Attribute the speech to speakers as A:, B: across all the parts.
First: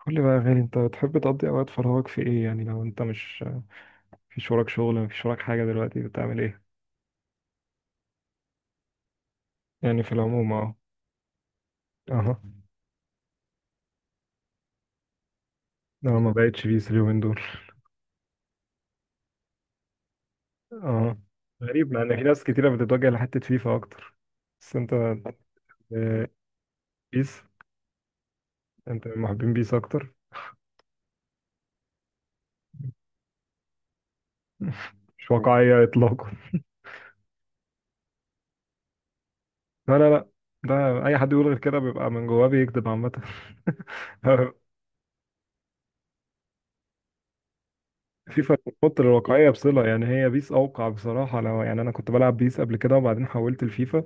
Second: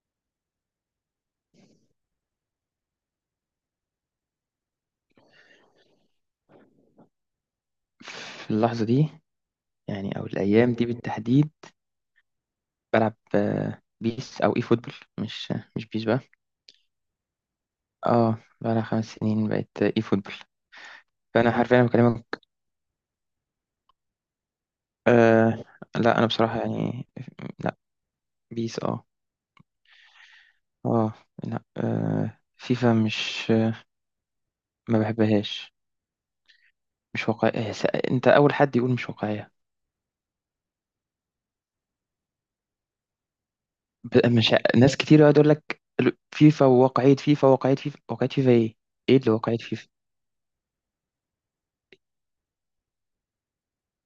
A: قول لي بقى يا غالي، انت بتحب تقضي اوقات فراغك في ايه؟ يعني لو انت مش مفيش وراك شغل، مفيش وراك حاجه، دلوقتي بتعمل ايه؟
B: في اللحظة دي؟
A: يعني في
B: يعني أو
A: العموم،
B: الأيام
A: اه.
B: دي بالتحديد؟
A: اه.
B: بلعب بيس أو إي فوتبول. مش بيس
A: انا
B: بقى.
A: ما بقتش بيس اليومين دول.
B: اه، بقالها 5 سنين بقت إي فوتبول.
A: اه،
B: فأنا حرفيا
A: غريب، لان في
B: بكلمك.
A: ناس كتيره بتتوجه لحته فيفا اكتر، بس انت،
B: آه. لا، أنا
A: اه،
B: بصراحة يعني.
A: بيس.
B: لا، بيس اه.
A: انت من محبين بيس اكتر؟
B: اه. لا، آه، فيفا مش ما
A: مش
B: بحبهاش.
A: واقعيه اطلاقا.
B: مش واقعية. أنت أول حد يقول مش واقعية.
A: لا لا لا، ده اي حد يقول غير كده بيبقى من جواه بيكذب عامه.
B: ب- مش ع- ناس كتير يقعد يقول لك فيفا وواقعية، فيفا واقعية، فيفا واقعية، فيفا
A: فيفا
B: إيه؟
A: بتحط
B: إيه اللي
A: الواقعيه
B: واقعية
A: بصله،
B: فيفا؟
A: يعني هي بيس اوقع بصراحه. لو يعني انا كنت بلعب بيس قبل كده وبعدين حولت لفيفا،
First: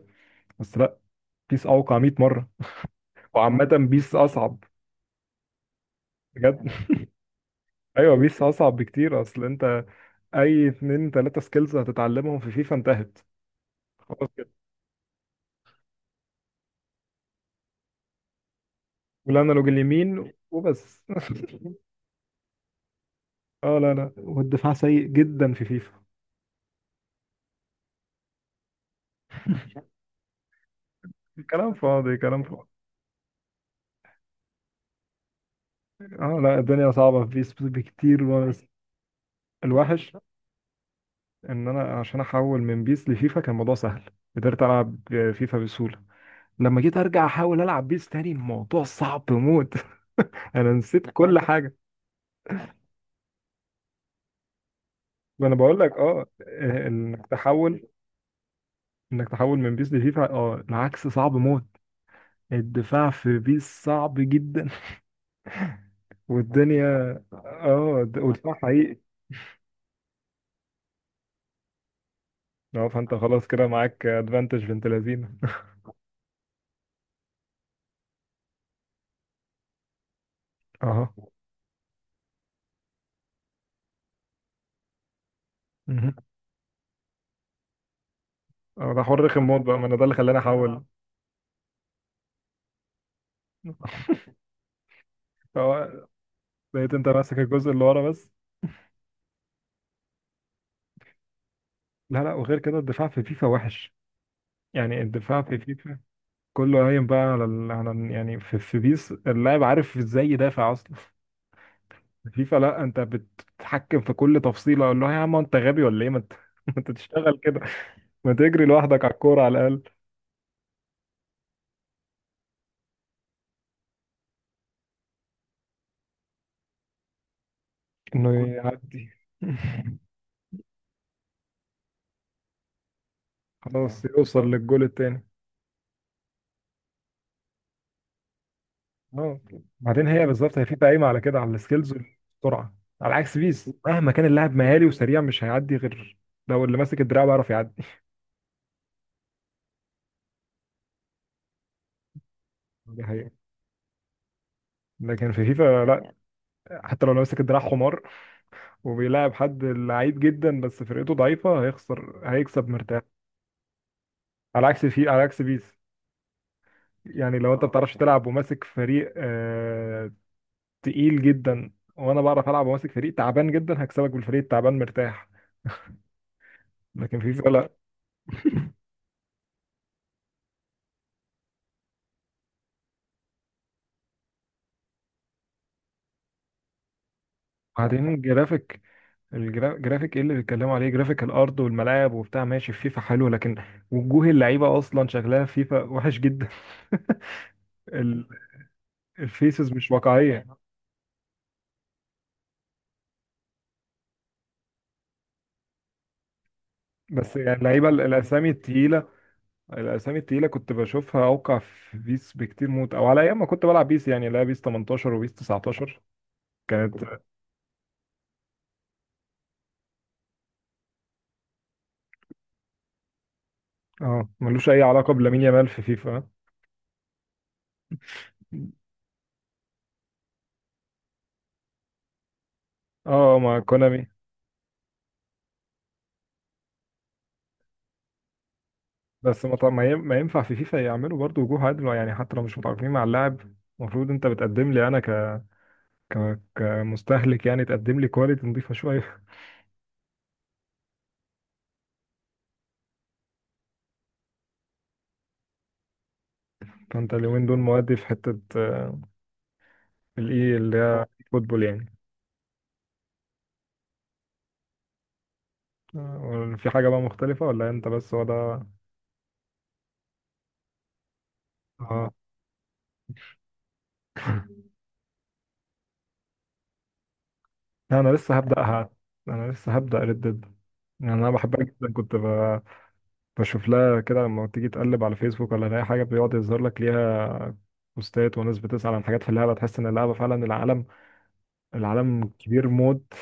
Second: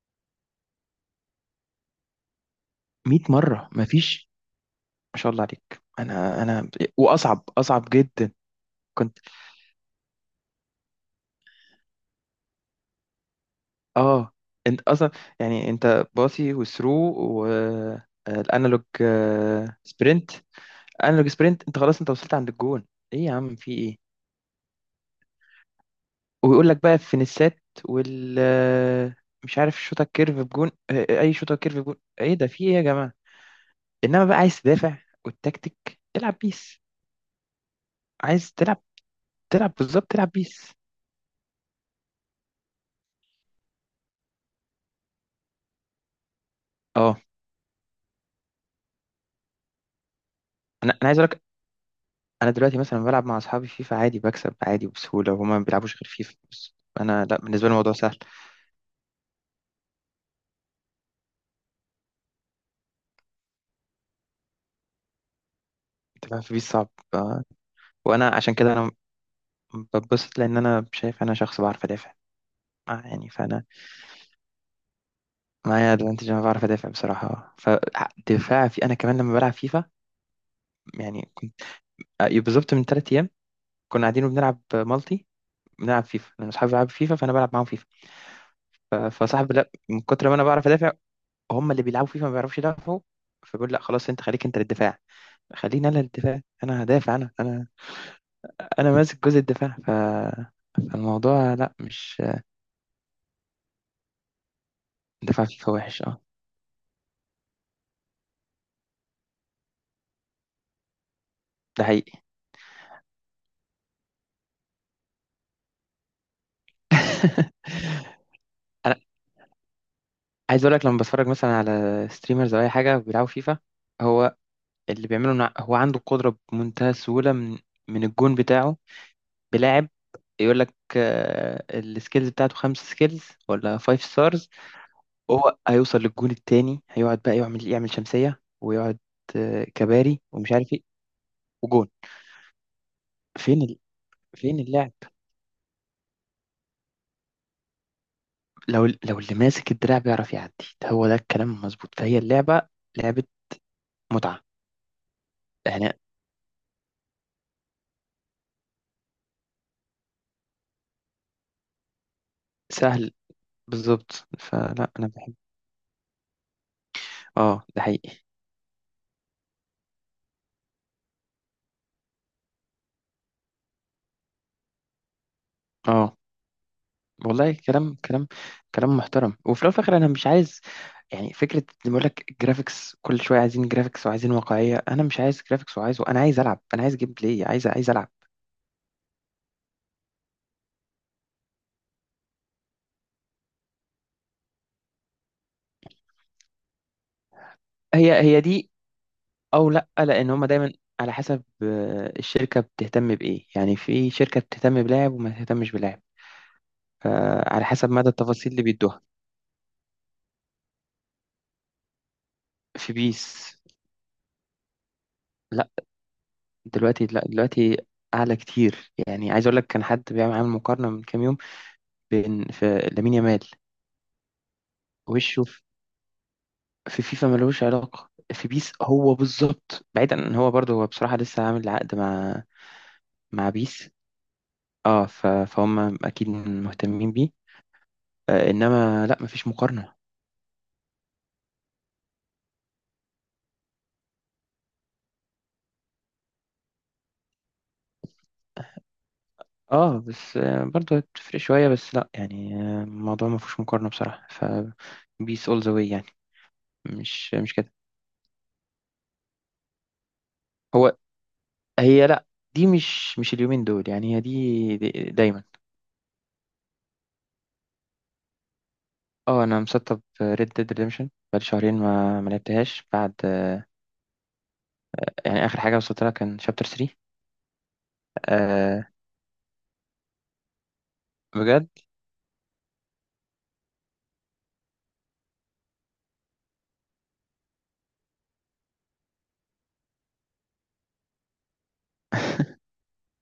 A: بس لا، بيس اوقع 100 مره.
B: 100
A: وعامه
B: مرة
A: بيس
B: مفيش.
A: اصعب
B: ما شاء الله عليك. انا
A: بجد.
B: انا واصعب، اصعب
A: ايوه
B: جدا.
A: بيس اصعب
B: كنت
A: بكتير. اصل انت اي اتنين تلاته سكيلز هتتعلمهم في فيفا انتهت، خلاص
B: اه.
A: كده.
B: انت اصلا، يعني انت باصي وثرو والانالوج،
A: والانالوج اليمين
B: سبرنت.
A: وبس.
B: انالوج، سبرنت، انت خلاص، انت وصلت عند الجون. ايه يا عم في
A: اه لا
B: ايه؟
A: لا، والدفاع سيء جدا في فيفا.
B: ويقول لك بقى فينيسات وال مش عارف شوطه كيرف بجون، اي شوطه
A: كلام
B: كيرف بجون.
A: فاضي،
B: ايه
A: كلام
B: ده في
A: فاضي.
B: ايه يا جماعه؟ انما بقى عايز تدافع والتكتيك. العب
A: اه لا،
B: بيس.
A: الدنيا صعبة في بيس بكتير.
B: عايز
A: بس
B: تلعب، تلعب بالظبط،
A: الوحش
B: تلعب بيس.
A: ان انا عشان احول من بيس لفيفا كان الموضوع سهل، قدرت العب فيفا بسهولة. لما جيت
B: اه،
A: ارجع احاول العب بيس تاني الموضوع صعب موت. انا
B: انا
A: نسيت
B: عايز
A: كل
B: اقول،
A: حاجة.
B: انا دلوقتي مثلا بلعب مع اصحابي فيفا عادي، بكسب عادي وبسهوله،
A: ما انا
B: وهما ما
A: بقول لك
B: بيلعبوش غير
A: اه،
B: فيفا بس. انا
A: انك
B: لا، بالنسبه لي
A: تحول،
B: الموضوع سهل.
A: انك تحول من بيس لفيفا، اه العكس صعب موت. الدفاع في بيس صعب جدا.
B: انت فاهم، في بيس
A: والدنيا
B: صعب
A: اه،
B: وانا عشان
A: والدفاع
B: كده انا
A: حقيقي.
B: بتبسط، لان انا شايف انا شخص بعرف ادافع.
A: اه، فانت
B: يعني
A: خلاص
B: فانا
A: كده معاك ادفانتج بنت لذينه.
B: معايا ادفانتج، انا بعرف ادافع بصراحه، فدفاع في انا كمان لما بلعب فيفا
A: اه،
B: يعني بالظبط، من 3 ايام كنا قاعدين وبنلعب مالتي، بنلعب
A: مهم.
B: فيفا لان اصحابي بيلعبوا فيفا فانا بلعب معاهم فيفا.
A: اه، ده حر رخم
B: فصاحبي،
A: موت
B: لا،
A: بقى، ما انا
B: من
A: ده اللي
B: كتر ما
A: خلاني
B: انا بعرف
A: احول.
B: ادافع، هم اللي بيلعبوا فيفا ما بيعرفوش يدافعوا. فبيقول لا خلاص، انت خليك انت للدفاع، خليني انا
A: اه،
B: الدفاع، انا
A: بقيت انت
B: هدافع انا
A: ماسك
B: انا
A: الجزء اللي ورا بس.
B: انا ماسك جزء الدفاع، ف... فالموضوع، لا، مش
A: لا لا، وغير كده الدفاع في فيفا وحش، يعني الدفاع
B: دفاع
A: في
B: فيفا
A: فيفا
B: وحش، اه
A: كله قايم بقى على ال، يعني في بيس اللاعب عارف ازاي يدافع اصلا.
B: ده حقيقي.
A: فيفا لا، انت بتتحكم في كل تفصيله، اقول له يا عم انت غبي ولا ايه؟ ما انت ما انت تشتغل كده. ما تجري
B: انا
A: لوحدك على الكوره على الاقل،
B: عايز اقول لك، لما بتفرج مثلا على ستريمرز او اي حاجه بيلعبوا فيفا، هو اللي بيعمله إن هو عنده قدره بمنتهى السهوله من
A: انه
B: الجون بتاعه.
A: يعدي.
B: بلاعب، يقول لك السكيلز بتاعته 5 سكيلز ولا
A: خلاص
B: فايف ستارز،
A: يوصل للجول التاني.
B: هو هيوصل للجون التاني، هيقعد بقى يعمل شمسيه ويقعد
A: اه، بعدين
B: كباري
A: هي
B: ومش
A: بالظبط، هي
B: عارف ايه.
A: فيفا قايمه على كده، على
B: وجون.
A: السكيلز والسرعه. على عكس بيس،
B: فين
A: مهما كان اللاعب
B: فين
A: مهاري
B: اللعب؟
A: وسريع مش هيعدي غير لو اللي ماسك الدراع بيعرف يعدي.
B: لو اللي ماسك الدراع بيعرف يعدي. هو ده الكلام المظبوط، فهي اللعبة
A: دي
B: لعبة
A: حقيقة.
B: متعة
A: لكن في فيفا
B: يعني.
A: لا، حتى لو اللي ماسك الدراع حمار، وبيلاعب حد لعيب جدا بس فرقته ضعيفه هيخسر، هيكسب مرتاح.
B: سهل، بالظبط.
A: على عكس
B: فلا، أنا
A: على
B: بحب.
A: عكس بيس، يعني لو انت
B: اه
A: ما
B: ده
A: بتعرفش
B: حقيقي.
A: تلعب وماسك فريق آه تقيل جدا، وانا بعرف العب وماسك فريق تعبان جدا، هكسبك بالفريق التعبان مرتاح.
B: اه،
A: لكن في
B: والله
A: فرق.
B: كلام، كلام محترم. وفي الأول وفي الآخر، أنا مش عايز، يعني فكرة اللي بيقول لك جرافيكس كل شوية، عايزين جرافيكس وعايزين واقعية، أنا مش عايز جرافيكس وعايز، أنا عايز ألعب، أنا عايز جيم بلاي، عايز ألعب.
A: بعدين جرافيك، الجرافيك، ايه اللي بيتكلموا عليه؟ جرافيك الارض والملاعب وبتاع ماشي، في فيفا حلو، لكن وجوه اللعيبه اصلا شكلها في فيفا وحش جدا.
B: هي
A: ال-
B: هي دي، أو
A: الفيسز
B: لأ،
A: مش
B: لأن
A: واقعيه.
B: هما دايما على حسب الشركة بتهتم بإيه. يعني في شركة بتهتم بلاعب وما تهتمش بلاعب
A: بس يعني
B: على
A: اللعيبه،
B: حسب مدى
A: الاسامي
B: التفاصيل اللي بيدوها.
A: التقيله، الاسامي التقيله كنت بشوفها اوقع في بيس بكتير
B: في
A: موت. او على ايام ما
B: بيس،
A: كنت بلعب بيس يعني، لا بيس 18 وبيس
B: لا
A: 19 كانت
B: دلوقتي، لا دلوقتي اعلى كتير. يعني عايز اقول لك كان حد بيعمل عامل مقارنه من كام يوم، بين في لامين يامال
A: اه، ملوش اي علاقه بلامين
B: وشه في،
A: يامال في فيفا.
B: في فيفا ملوش علاقه، في بيس هو بالظبط. بعيدا ان هو برضه، هو بصراحه لسه عامل عقد مع
A: اه،
B: مع
A: مع
B: بيس
A: كونامي.
B: اه. فهم اكيد مهتمين بيه انما لا،
A: بس
B: مفيش
A: ما طب ما
B: مقارنه.
A: ما ينفع في فيفا يعملوا برضو وجوه عدل، يعني حتى لو مش متعاقدين مع اللاعب، المفروض انت بتقدم لي انا ك، ك، كمستهلك، يعني تقدم لي كواليتي نضيفه شويه.
B: اه بس برضه هتفرق شويه، بس لا يعني الموضوع مفيهوش مقارنه بصراحه. ف بيس اول ذا واي يعني.
A: فانت
B: مش
A: اليومين
B: مش
A: دول مودي في حته، الاي اللي
B: هو.
A: هي فوتبول يعني.
B: هي لا، دي مش اليومين دول يعني، هي دي دايما.
A: في حاجه بقى مختلفه ولا انت بس هو ده؟
B: اه انا مسطب ريد ديد ريدمشن بقالي شهرين
A: اه.
B: ما لعبتهاش بعد. يعني اخر حاجه وصلت لها كان شابتر 3.
A: لا، انا لسه هبداها.
B: أه
A: انا لسه هبدا ريد ديد. يعني انا بحبها
B: بجد.
A: جدا، كنت بشوف لها كده، لما تيجي تقلب على فيسبوك ولا اي حاجه بيقعد يظهر لك ليها بوستات وناس بتسأل عن حاجات في اللعبه. تحس ان اللعبه فعلا العالم، العالم كبير موت.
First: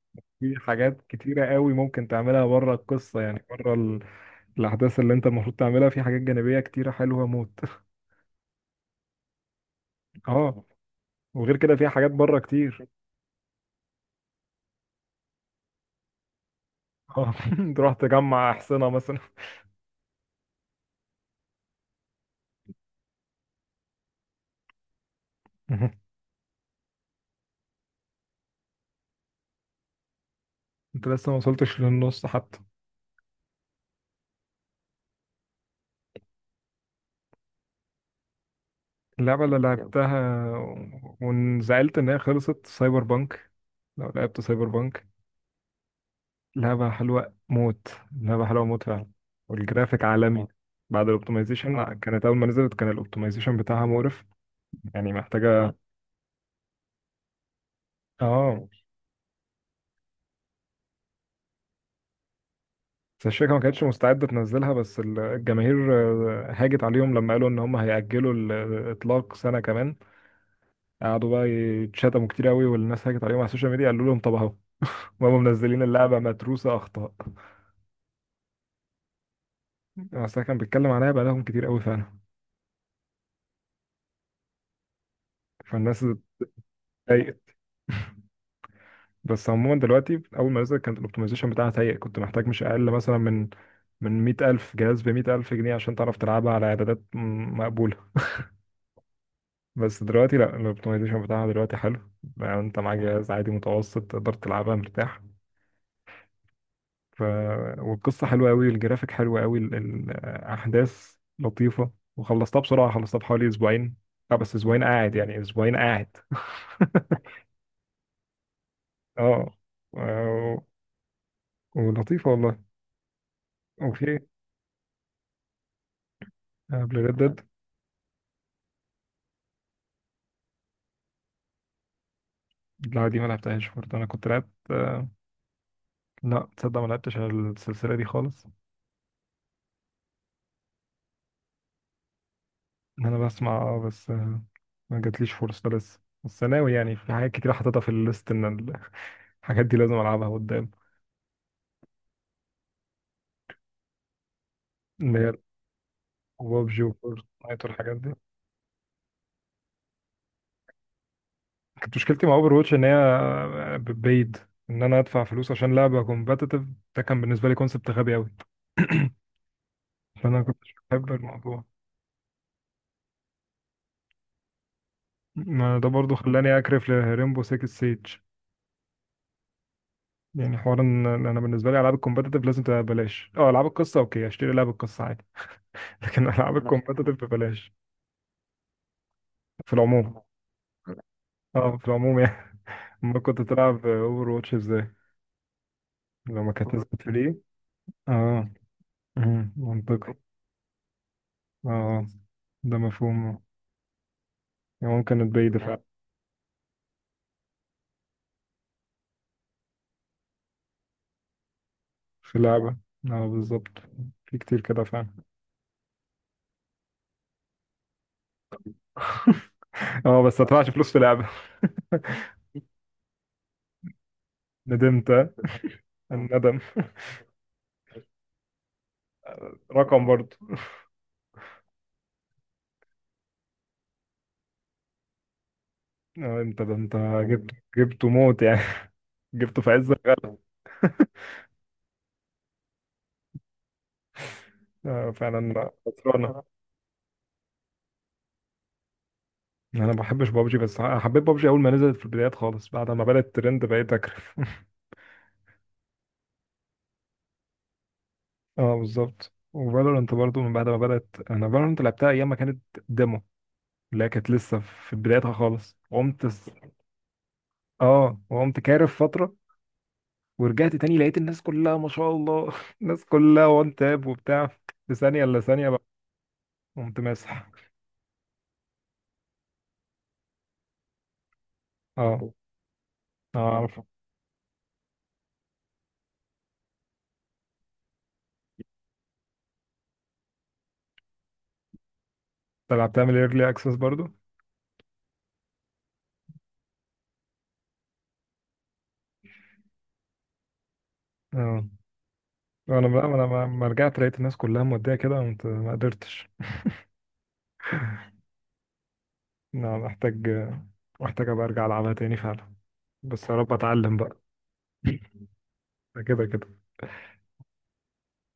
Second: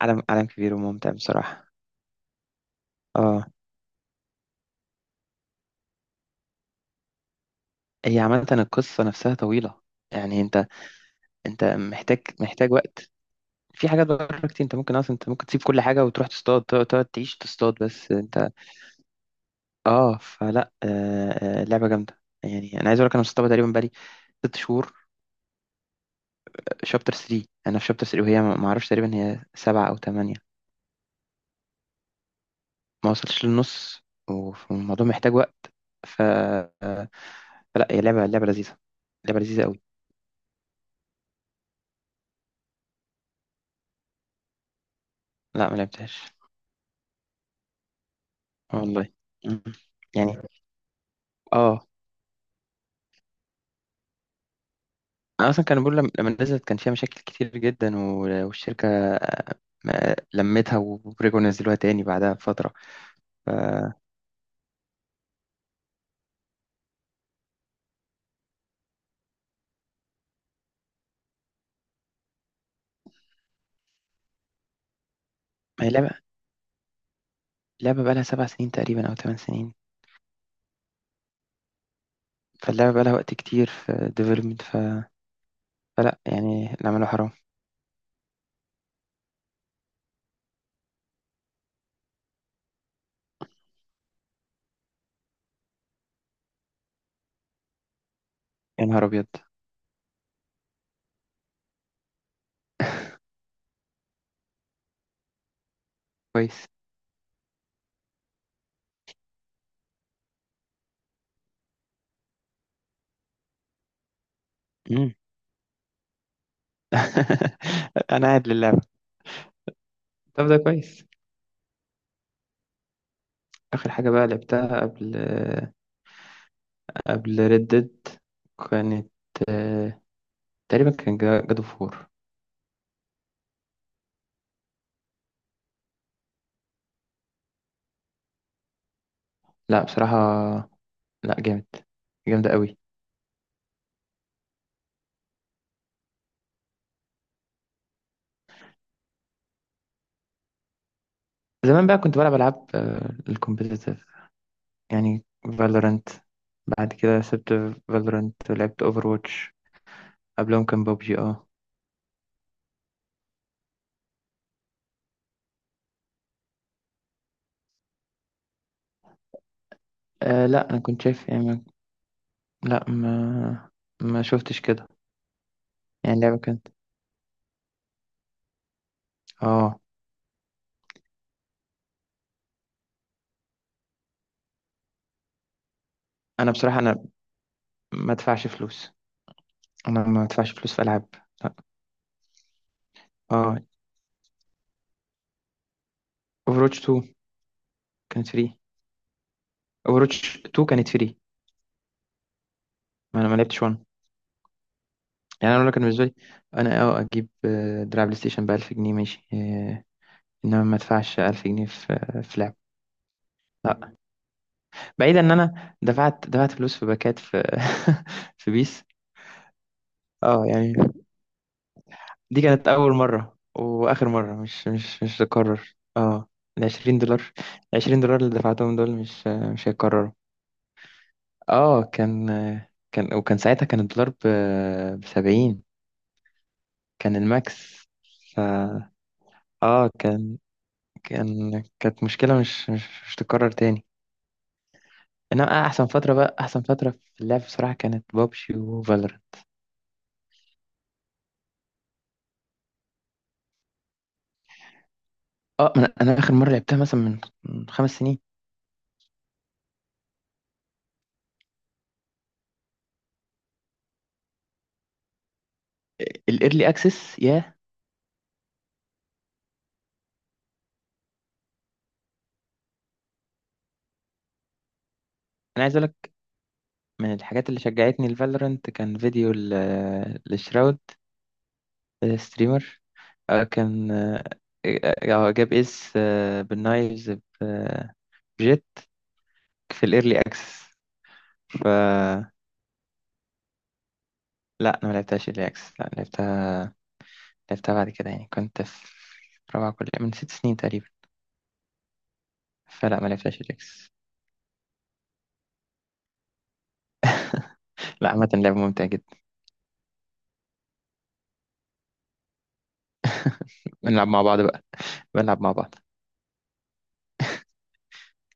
B: عالم، عالم
A: في
B: كبير
A: حاجات
B: وممتع
A: كتيره
B: بصراحه.
A: قوي ممكن تعملها بره القصه، يعني
B: اه
A: بره ال، الاحداث اللي انت المفروض تعملها، في حاجات جانبيه كتيره حلوه موت.
B: هي عامه القصه نفسها طويله، يعني
A: اه،
B: انت،
A: وغير
B: انت
A: كده في حاجات
B: محتاج
A: بره
B: محتاج
A: كتير.
B: وقت. في حاجات بره كتير، انت ممكن اصلا، انت ممكن تسيب كل حاجه وتروح تصطاد، تقعد
A: اه.
B: تعيش تصطاد
A: تروح
B: بس انت.
A: تجمع احصنه مثلا.
B: اه فلا لعبه جامده. يعني انا عايز اقول لك انا مسطبها تقريبا بقالي 6 شهور. شابتر 3، انا في شابتر 3، وهي ما اعرفش تقريبا هي 7 او 8.
A: انت لسه ما وصلتش للنص حتى.
B: ما وصلتش للنص والموضوع محتاج وقت، ف... فلا هي لعبة لذيذة. لعبة
A: اللعبه اللي
B: لذيذة قوي.
A: لعبتها وانزعلت ان هي خلصت، سايبر بانك. لو لعبت سايبر بانك،
B: لا، ما لعبتهاش.
A: لعبة حلوة موت. لعبة حلوة موت فعلا.
B: والله. مم.
A: والجرافيك
B: يعني،
A: عالمي، اه، بعد الاوبتمايزيشن.
B: اه،
A: اه، كانت أول ما نزلت كان الاوبتمايزيشن بتاعها مقرف، يعني محتاجة
B: انا اصلا
A: آه.
B: كان بقول، لما نزلت كان فيها مشاكل كتير جدا
A: اه،
B: والشركة آه، لمتها ورجعوا نزلوها تاني بعدها بفترة.
A: بس الشركة ما كانتش
B: ما
A: مستعدة تنزلها، بس الجماهير هاجت عليهم لما قالوا إن هم هيأجلوا الإطلاق سنة كمان. قعدوا بقى يتشتموا كتير قوي، والناس هاجت عليهم على السوشيال ميديا، قالوا لهم طب أهو، هم منزلين
B: هي لعبة
A: اللعبة متروسة أخطاء.
B: لعبة بقالها 7 سنين تقريبا أو 8 سنين.
A: بس ده كان بيتكلم عليها بقالهم كتير قوي فعلا،
B: فاللعبة بقالها وقت كتير في ديفلوبمنت، ف...
A: فالناس
B: فلا يعني اللي عمله حرام.
A: اتضايقت. بس عموما دلوقتي اول ما نزل كانت الاوبتمايزيشن بتاعها سيء، كنت محتاج مش اقل مثلا من 100000 جهاز ب 100000 جنيه عشان تعرف تلعبها على اعدادات مقبوله.
B: يا نهار أبيض.
A: بس دلوقتي لا، الاوبتمايزيشن بتاعها دلوقتي حلو، يعني انت معاك جهاز عادي متوسط تقدر تلعبها مرتاح.
B: كويس.
A: ف، والقصه حلوه قوي، الجرافيك حلو قوي، الاحداث لطيفه، وخلصتها بسرعه، خلصتها في حوالي اسبوعين. اه بس اسبوعين
B: مم.
A: قاعد يعني، اسبوعين قاعد.
B: انا قاعد للعبة.
A: اه
B: طب ده
A: و-
B: كويس.
A: ولطيفه والله.
B: اخر حاجة
A: وفي
B: بقى لعبتها قبل،
A: قبل ريد،
B: قبل ريد ديد كانت آه، تقريبا كان جادو فور.
A: لا دي ما لعبتهاش برضه، انا كنت لعبت، لا تصدق ما لعبتش على السلسله دي خالص.
B: لا بصراحة، لا جامد، جامدة قوي.
A: انا بسمع، اه بس ما جاتليش فرصه لسه، بس ناوي يعني، في حاجات كتير حاططها في الليست ان ال، الحاجات دي لازم العبها قدام.
B: زمان بقى كنت بلعب ألعاب الكومبيتيتيف
A: اللي
B: يعني،
A: هي
B: فالورانت.
A: ببجي
B: بعد كده سبت
A: وفورتنايت والحاجات دي.
B: فالورانت ولعبت اوفر واتش. قبلهم كان بابجي اه.
A: كانت مشكلتي مع اوفر واتش ان هي بيد، ان انا ادفع فلوس عشان لعبه كومبتيتيف، ده كان بالنسبه لي كونسبت غبي قوي. فانا
B: لا،
A: كنتش
B: انا كنت
A: بحب
B: شايف يعني
A: الموضوع.
B: لا، ما شفتش كده.
A: ما ده برضو
B: يعني اللعبة
A: خلاني
B: كانت،
A: اكرف لريمبو 6 سيج.
B: اه،
A: يعني حوار ان انا بالنسبه لي العاب الكومبتيتيف لازم تبقى ببلاش، اه العاب القصه اوكي اشتري لعب القصه عادي، لكن العاب
B: انا
A: انا
B: بصراحة، انا
A: الكومبتيتيف ببلاش
B: ما ادفعش فلوس،
A: في
B: انا
A: العموم.
B: ما ادفعش فلوس في العاب. لا.
A: اه، في العموم يعني. ما كنت
B: اه،
A: تلعب اوفر واتش ازاي لما كانت
B: اوفروتش
A: نزلت
B: 2
A: فري؟
B: كانت
A: اه.
B: فري.
A: أمم، منطقي.
B: اوفروتش 2 كانت فري.
A: اه، ده مفهوم.
B: ما انا ما لعبتش 1.
A: يعني ممكن
B: يعني
A: تبيد
B: انا لو كان
A: فعلا،
B: بالنسبه لي، انا اه اجيب دراع بلاي ستيشن ب 1000 جنيه ماشي انما ما ادفعش 1000 جنيه في،
A: في
B: في لعب،
A: اللعبه. اه بالظبط،
B: لا.
A: في كتير كده فعلا.
B: بعيدا ان انا دفعت فلوس في باكات في في بيس.
A: اه بس ما
B: اه
A: ادفعش
B: يعني
A: فلوس في لعبه.
B: دي كانت اول مره واخر مره، مش مش
A: ندمت
B: مش
A: آه.
B: هتتكرر اه.
A: الندم
B: ال 20 دولار، 20 دولار اللي دفعتهم دول مش
A: رقم
B: هيتكرروا.
A: برضه.
B: اه، كان، وكان ساعتها كان الدولار ب 70.
A: آه انت، ده انت
B: كان
A: جبته،
B: الماكس.
A: جبته
B: ف
A: موت يعني. جبته في
B: اه
A: عز الغلا.
B: كان، كانت مشكلة مش تتكرر تاني.
A: آه
B: انما
A: فعلا
B: احسن فترة بقى،
A: خسرانه.
B: احسن فترة في اللعب بصراحة كانت بابجي وفالورانت.
A: انا ما بحبش بابجي، بس حبيت بابجي اول ما نزلت في البدايات خالص، بعد ما بدات ترند بقيت اكرف.
B: اه، انا اخر مرة لعبتها مثلا من 5 سنين.
A: اه بالظبط، وفالورانت برضو من بعد ما بدات. انا فالورانت لعبتها ايام ما كانت ديمو، اللي هي كانت لسه في بدايتها خالص. قمت س،
B: الايرلي اكسس ياه.
A: اه وقمت كارف فتره ورجعت تاني لقيت الناس كلها ما شاء الله. الناس كلها وان تاب وبتاع، في ثانيه الا
B: انا
A: ثانيه
B: عايز
A: بقى.
B: اقول لك،
A: قمت
B: من الحاجات
A: ماسح.
B: اللي شجعتني لفالورانت كان فيديو لشراود
A: اه.
B: ستريمر.
A: اه
B: آه،
A: عارف.
B: كان آه، آه، جاب اس بالنايفز، بجيت، في الايرلي اكسس. فلا،
A: انت لعبتها من الايرلي اكسس برضو؟
B: انا ما لعبتهاش ايرلي اكسس، لا لعبتها بعد كده، يعني كنت في رابعه كليه من 6 سنين تقريبا.
A: اه، انا
B: فلا
A: بقى،
B: ما
A: انا
B: لعبتهاش
A: ما
B: ايرلي
A: ما
B: اكسس.
A: رجعت لقيت الناس كلها موديه كده، قمت ما قدرتش.
B: لا عامه لعبه ممتعه جدا.
A: لا، محتاج، محتاج ابقى ارجع العبها تاني فعلا، بس يا رب اتعلم
B: بنلعب
A: بقى.
B: مع بعض بقى، بنلعب مع بعض.
A: ده كده كده.